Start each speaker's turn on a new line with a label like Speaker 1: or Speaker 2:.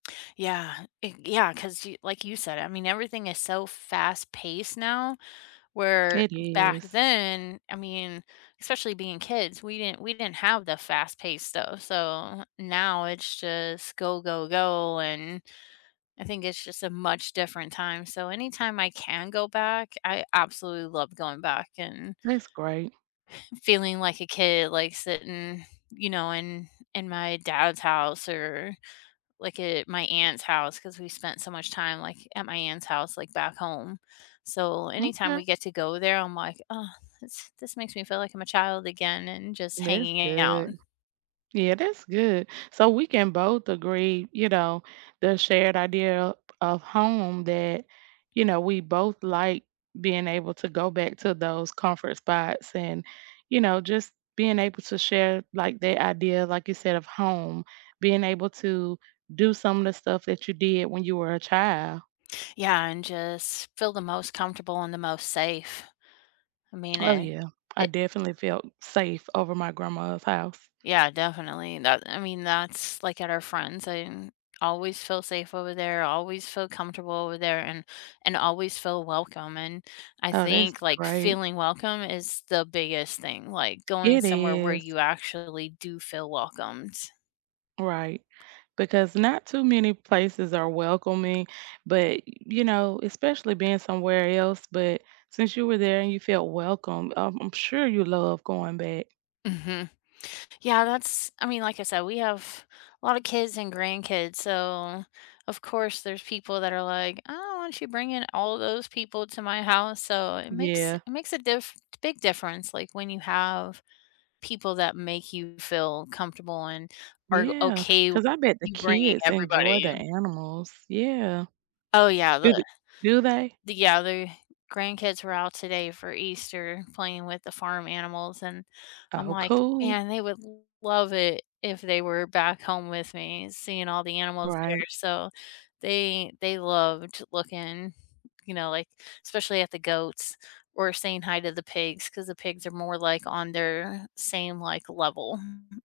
Speaker 1: Yeah, it Yeah, 'cause you like you said, I mean, everything is so fast-paced now where
Speaker 2: It
Speaker 1: back
Speaker 2: is.
Speaker 1: then I mean, especially being kids, we didn't we didn't have the fast pace stuff. So, now it's just go, go, go, and I think it's just a much different time. So anytime I can go back, I absolutely love going back and
Speaker 2: That's great.
Speaker 1: feeling like a kid, like, sitting, you know, in in my dad's house or, like, at my aunt's house, 'cause we spent so much time, like, at my aunt's house, like, back home. So anytime
Speaker 2: M'kay.
Speaker 1: we get to go there, I'm like, "Oh, this this makes me feel like I'm a child again," and just
Speaker 2: That's
Speaker 1: hanging out.
Speaker 2: good. Yeah, that's good. So we can both agree, you know, the shared idea of of home that, you know, we both like being able to go back to those comfort spots, and, you know, just being able to share, like, the idea like you said of home, being able to do some of the stuff that you did when you were a child.
Speaker 1: Yeah, and just feel the most comfortable and the most safe. I mean
Speaker 2: Oh
Speaker 1: it
Speaker 2: yeah. I
Speaker 1: it
Speaker 2: definitely felt safe over my grandma's house.
Speaker 1: Yeah, definitely, and that I mean, that's, like, at our friends I didn't always feel safe over there, always feel comfortable over there, and and always feel welcome, and I
Speaker 2: Oh, that's
Speaker 1: think, like,
Speaker 2: great.
Speaker 1: feeling welcome is the biggest thing, like going
Speaker 2: It
Speaker 1: somewhere where
Speaker 2: is.
Speaker 1: you actually do feel welcomed.
Speaker 2: Right. Because not too many places are welcoming, but, you know, especially being somewhere else, but since you were there and you felt welcome, um, I'm sure you love going back.
Speaker 1: Mhm. Yeah, that's I mean, like I said, we have a lot of kids and grandkids, so, of course, there's people that are like, "Oh, whatcha you bringing all those people to my house." So it makes
Speaker 2: Yeah.
Speaker 1: it makes a diff big difference, like, when you have people that make you feel comfortable and are
Speaker 2: Yeah,
Speaker 1: okay with
Speaker 2: 'cause I bet the
Speaker 1: you bringing
Speaker 2: kids enjoy the
Speaker 1: everybody.
Speaker 2: animals. Yeah.
Speaker 1: Oh, yeah,
Speaker 2: Is
Speaker 1: the
Speaker 2: it Do they?
Speaker 1: the Yeah, their grandkids were out today for Easter, playing with the farm animals, and I'm
Speaker 2: Oh,
Speaker 1: like,
Speaker 2: cool.
Speaker 1: "Man, they would love it if they were back home with me, seeing all the animals there."
Speaker 2: Right.
Speaker 1: So, they they loved to looking, you know, like, especially at the goats or saying hi to the pigs, 'cause the pigs are more, like, on their same, like, level.